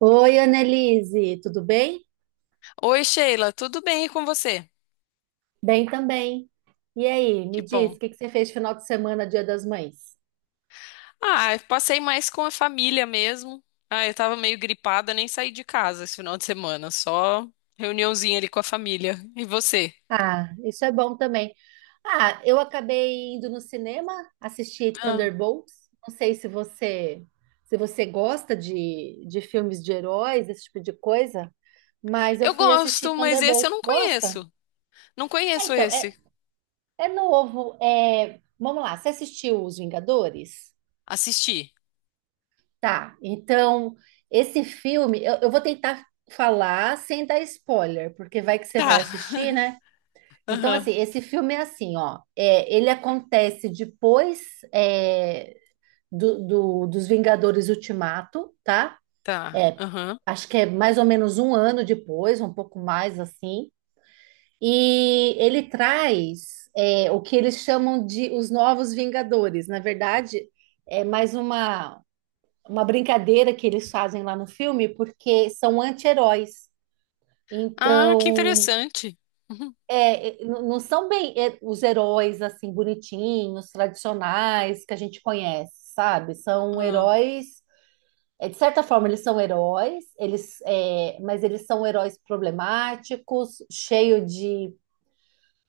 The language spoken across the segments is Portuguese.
Oi, Annelise, tudo bem? Oi, Sheila, tudo bem e com você? Bem também. E aí, me Que diz, o bom. que que você fez final de semana, Dia das Mães? Ah, eu passei mais com a família mesmo. Ah, eu tava meio gripada, nem saí de casa esse final de semana, só reuniãozinha ali com a família. E você? Ah, isso é bom também. Ah, eu acabei indo no cinema assistir Ah, Thunderbolts. Não sei se você gosta de filmes de heróis, esse tipo de coisa, mas eu eu fui assistir gosto, mas esse eu Thunderbolts. não Gosta? conheço. Não É, conheço então, é, esse. é novo. Vamos lá, você assistiu Os Vingadores? Assisti. Tá, então esse filme eu vou tentar falar sem dar spoiler, porque vai que você vai Tá. assistir, né? Então, assim, Aham. esse filme é assim, ó, ele acontece depois é, dos Vingadores Ultimato, tá? Tá. É, Aham. acho que é mais ou menos um ano depois, um pouco mais assim, e ele traz o que eles chamam de os Novos Vingadores. Na verdade, é mais uma brincadeira que eles fazem lá no filme, porque são anti-heróis. Ah, que Então, interessante. Uhum. Não são bem os heróis assim bonitinhos, tradicionais que a gente conhece, sabe? São Ah, heróis, de certa forma eles são heróis, mas eles são heróis problemáticos, cheio de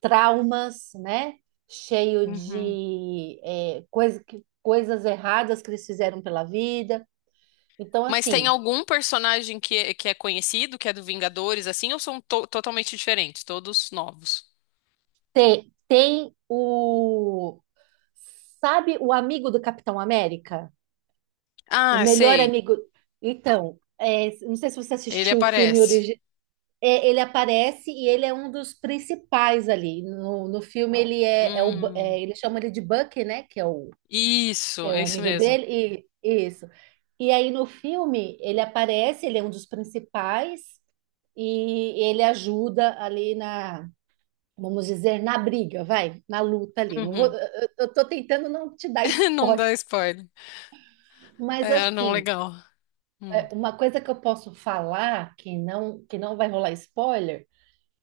traumas, né? Cheio uhum. de coisas erradas que eles fizeram pela vida. Então, Mas tem assim, algum personagem que é conhecido, que é do Vingadores, assim, ou são totalmente diferentes, todos novos? Tem, tem o. Sabe o amigo do Capitão América? O Ah, melhor sei. amigo. Então, não sei se você Ele assistiu o filme aparece. original. Ele aparece e ele é um dos principais ali. No filme, ele é, é o. Bu- Hum, é, ele chama ele de Bucky, né? Que é o, que isso, é o é isso amigo mesmo. dele. E, isso. E aí no filme, ele aparece, ele é um dos principais. E ele ajuda ali na, vamos dizer, na briga, vai, na luta ali. Não vou, Uhum. Eu tô tentando não te dar Não spoiler, dá spoiler. mas É, não assim, legal. Hum. Uma coisa que eu posso falar que não vai rolar spoiler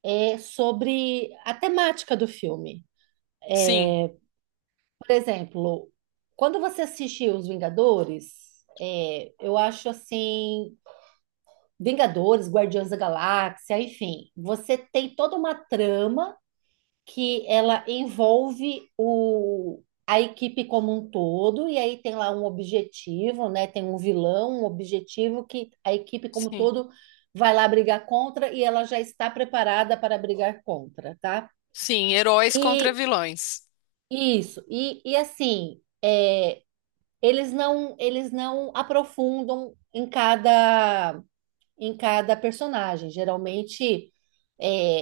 é sobre a temática do filme. Sim, Por exemplo, quando você assistiu Os Vingadores, eu acho assim, Vingadores, Guardiões da Galáxia, enfim, você tem toda uma trama que ela envolve a equipe como um todo, e aí tem lá um objetivo, né? Tem um vilão, um objetivo que a equipe como um sim. todo vai lá brigar contra e ela já está preparada para brigar contra, tá? Sim, heróis contra E vilões. isso, eles não aprofundam em cada personagem. Geralmente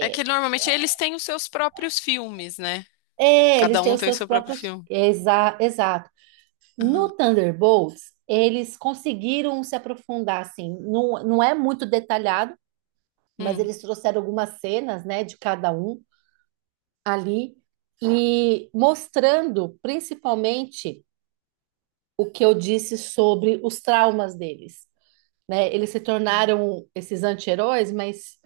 É que normalmente eles têm os seus próprios filmes, né? Eles Cada têm um os tem o seus seu próprio próprios. filme. Aham. No Thunderbolts, eles conseguiram se aprofundar, assim, não é muito detalhado, mas Hum, eles trouxeram algumas cenas, né, de cada um ali, e mostrando principalmente o que eu disse sobre os traumas deles, né? Eles se tornaram esses anti-heróis, mas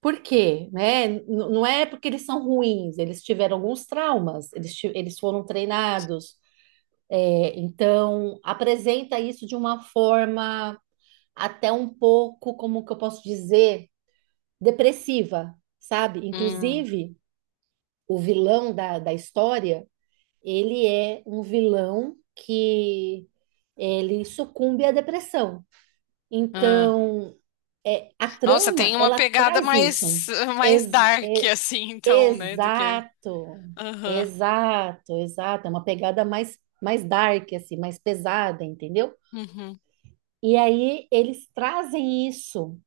por quê, né? Não é porque eles são ruins, eles tiveram alguns traumas, eles foram treinados, então apresenta isso de uma forma até um pouco, como que eu posso dizer, depressiva, sabe? hum, Inclusive, o vilão da história, ele é um vilão que ele sucumbe à depressão. ah. Então, a Nossa, trama, tem uma ela pegada traz isso. mais, mais Ex- dark, é- assim, então, né? Do que. exato, Aham. exato, exato. É uma pegada mais, dark, assim, mais pesada, entendeu? Uhum. E aí eles trazem isso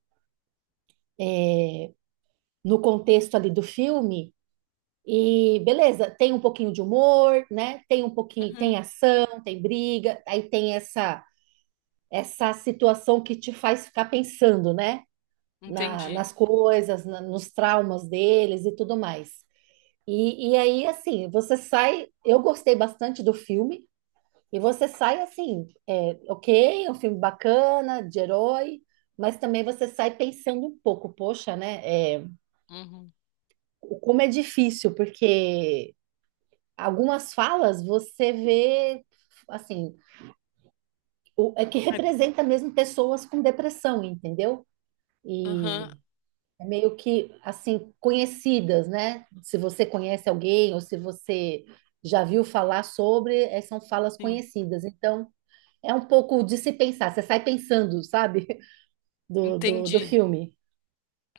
no contexto ali do filme. E beleza, tem um pouquinho de humor, né? Tem um pouquinho, Uhum. tem ação, tem briga, aí tem essa situação que te faz ficar pensando, né? Entendi. Nas coisas, nos traumas deles e tudo mais. E aí, assim, você sai. Eu gostei bastante do filme, e você sai assim, é, ok, é um filme bacana, de herói, mas também você sai pensando um pouco, poxa, né? é, Uhum. como é difícil, porque algumas falas você vê assim, é que Ah, representa mesmo pessoas com depressão, entendeu? aham. E é meio que assim conhecidas, né? Se você conhece alguém ou se você já viu falar sobre, são falas Sim. conhecidas. Então, é um pouco de se pensar, você sai pensando, sabe? Do Entendi. filme.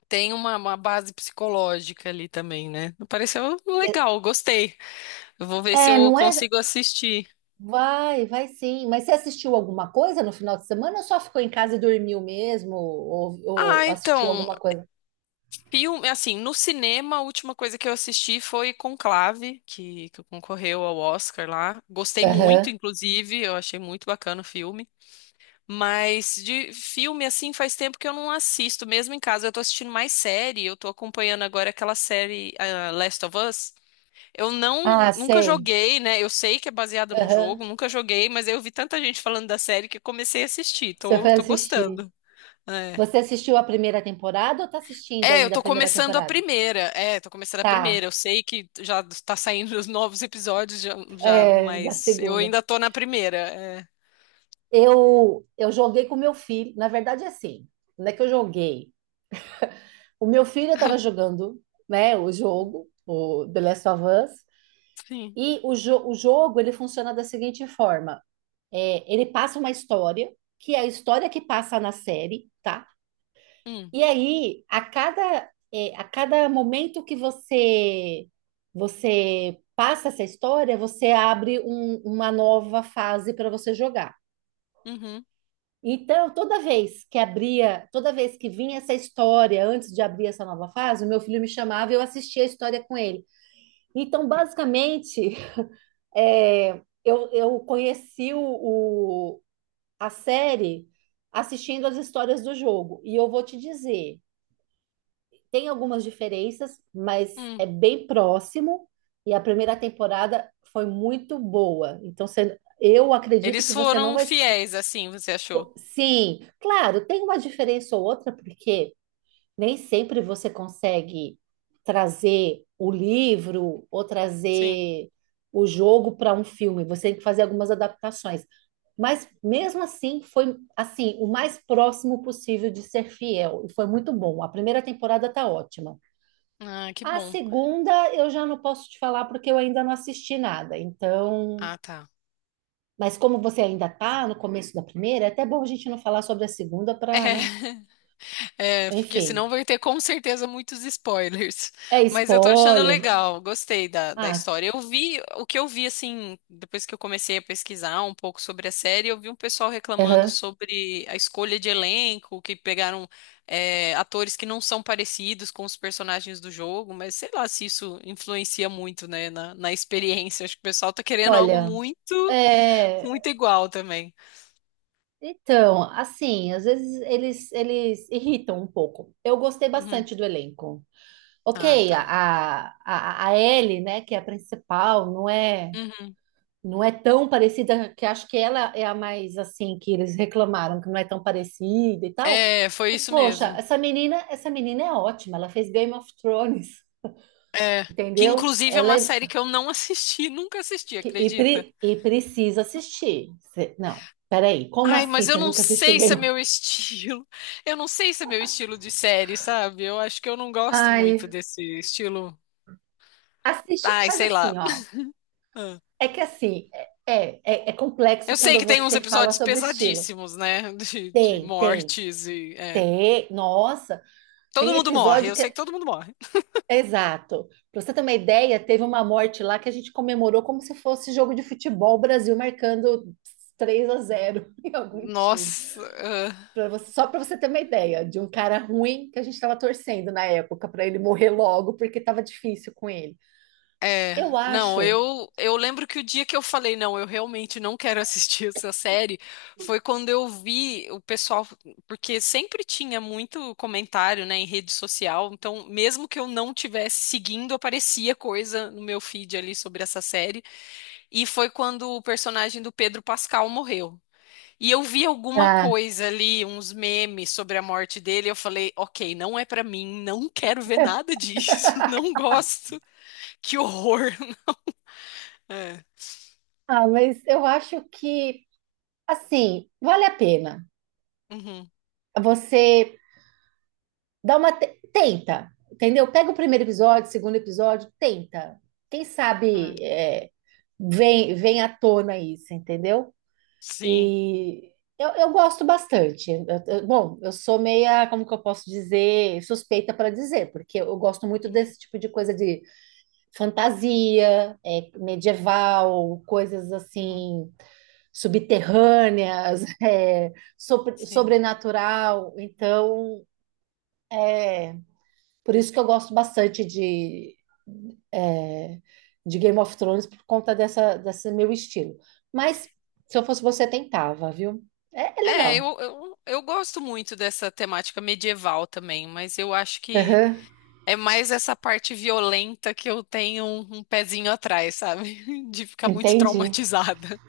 Tem uma base psicológica ali também, né? Pareceu legal, gostei. Eu vou ver se É, eu não é? consigo assistir. Vai, vai sim. Mas você assistiu alguma coisa no final de semana ou só ficou em casa e dormiu mesmo? Ou, Ah, assistiu então, alguma coisa? filme, assim, no cinema, a última coisa que eu assisti foi Conclave, que concorreu ao Oscar lá. Gostei muito, Aham. inclusive, eu achei muito bacana o filme. Mas de filme, assim, faz tempo que eu não assisto, mesmo em casa. Eu tô assistindo mais série, eu tô acompanhando agora aquela série, ah, Last of Us. Eu não, Ah, nunca sei. joguei, né? Eu sei que é baseada num Aham. jogo, nunca joguei, mas eu vi tanta gente falando da série que comecei a assistir. Você Tô, foi tô assistir. gostando. É. Você assistiu a primeira temporada ou tá assistindo É, eu ainda a tô primeira começando a temporada? primeira. É, tô começando a Tá, primeira. Eu sei que já tá saindo os novos episódios já, já, da mas eu segunda. ainda tô na primeira. É. Eu joguei com meu filho. Na verdade, é assim, não é que eu joguei. O meu filho estava jogando, né, o jogo, o The Last of Us, Sim. O jogo, ele funciona da seguinte forma. É, ele passa uma história, que é a história que passa na série, tá? Hum, E aí, a cada momento que você passa essa história, você abre uma nova fase para você jogar. uhum, Então, toda vez que abria, toda vez que vinha essa história, antes de abrir essa nova fase, o meu filho me chamava e eu assistia a história com ele. Então, basicamente, eu conheci a série assistindo as histórias do jogo. E eu vou te dizer. Tem algumas diferenças, mas é hum. bem próximo. E a primeira temporada foi muito boa. Então, eu acredito Eles que você não foram vai. Fiéis, assim, você achou? Pô, sim, claro, tem uma diferença ou outra, porque nem sempre você consegue trazer o livro ou Sim. trazer o jogo para um filme. Você tem que fazer algumas adaptações. Mas mesmo assim, foi assim, o mais próximo possível de ser fiel. E foi muito bom. A primeira temporada tá ótima. Ah, que A bom. segunda eu já não posso te falar porque eu ainda não assisti nada. Então, Ah, tá. mas como você ainda está no começo da primeira, é até bom a gente não falar sobre a segunda É. para, né? É, porque senão Enfim, vai ter com certeza muitos spoilers. é Mas eu tô achando spoiler. legal, gostei da, da Ah, história. Eu vi, o que eu vi, assim, depois que eu comecei a pesquisar um pouco sobre a série, eu vi um pessoal reclamando aham. sobre a escolha de elenco, que pegaram, é, atores que não são parecidos com os personagens do jogo, mas sei lá se isso influencia muito, né, na, na experiência. Acho que o pessoal tá querendo algo Olha, muito, é, muito igual também. então, assim, às vezes eles irritam um pouco. Eu gostei Uhum. bastante do elenco. Ah, Ok, tá. A Ellie, né, que é a principal, não é? Uhum. Não é tão parecida, que acho que ela é a mais assim que eles reclamaram, que não é tão parecida e tal. É, foi Mas isso poxa, mesmo. Essa menina é ótima, ela fez Game of Thrones, É, que entendeu? inclusive é Ela uma é série que eu não assisti, nunca assisti, acredita? Precisa assistir. Não, peraí, como Ai, assim? mas eu Você não nunca assistiu sei se é Game of... meu estilo. Eu não sei se é meu estilo de série, sabe? Eu acho que eu não gosto muito Ai, desse estilo. assiste, Ai, faz sei lá. assim, ó. Ah. É que assim, é, é, é Eu complexo sei quando que tem uns você fala episódios sobre estilo. pesadíssimos, né? De Tem, tem, mortes e. É. tem. Nossa, Todo tem mundo morre, episódio eu que... sei que todo mundo morre. Exato. Para você ter uma ideia, teve uma morte lá que a gente comemorou como se fosse jogo de futebol, o Brasil marcando 3-0 em algum time. Nossa. Só para você ter uma ideia de um cara ruim que a gente estava torcendo na época para ele morrer logo, porque estava difícil com ele. É, Eu não, acho. eu lembro que o dia que eu falei, não, eu realmente não quero assistir essa série, foi quando eu vi o pessoal, porque sempre tinha muito comentário, né, em rede social, então mesmo que eu não tivesse seguindo, aparecia coisa no meu feed ali sobre essa série, e foi quando o personagem do Pedro Pascal morreu. E eu vi alguma Ah, coisa ali, uns memes sobre a morte dele, eu falei, ok, não é pra mim, não quero ver nada disso, não gosto, que horror. É. ah, mas eu acho que, assim, vale a pena Uhum, você... Dá uma tenta, entendeu? Pega o primeiro episódio, o segundo episódio, tenta. Quem é. sabe vem à tona isso, entendeu? Sim. E eu gosto bastante. Bom, eu sou meia, como que eu posso dizer, suspeita para dizer, porque eu gosto muito Uhum, desse tipo de coisa de fantasia, medieval, coisas uhum, assim subterrâneas, sim. sobrenatural. Então é, por isso que eu gosto bastante é, de Game of Thrones, por conta dessa, desse meu estilo. Mas se eu fosse você, tentava, viu? É É, legal. eu gosto muito dessa temática medieval também, mas eu acho que Aham. é mais essa parte violenta que eu tenho um, um pezinho atrás, sabe? De ficar muito Entendi, traumatizada.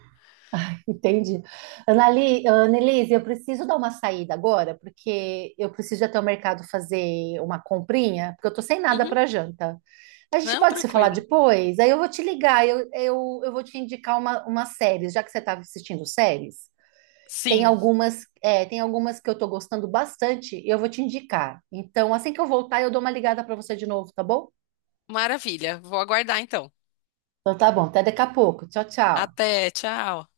entendi. Annelise, eu preciso dar uma saída agora, porque eu preciso ir até o mercado fazer uma comprinha, porque eu tô sem nada Uhum, para janta. A gente não, pode se falar tranquilo. depois? Aí eu vou te ligar, eu vou te indicar uma série, já que você estava assistindo séries. Tem Sim, algumas, tem algumas que eu tô gostando bastante e eu vou te indicar. Então, assim que eu voltar, eu dou uma ligada para você de novo, tá bom? maravilha. Vou aguardar então. Então tá bom, até daqui a pouco. Tchau, tchau. Até, tchau.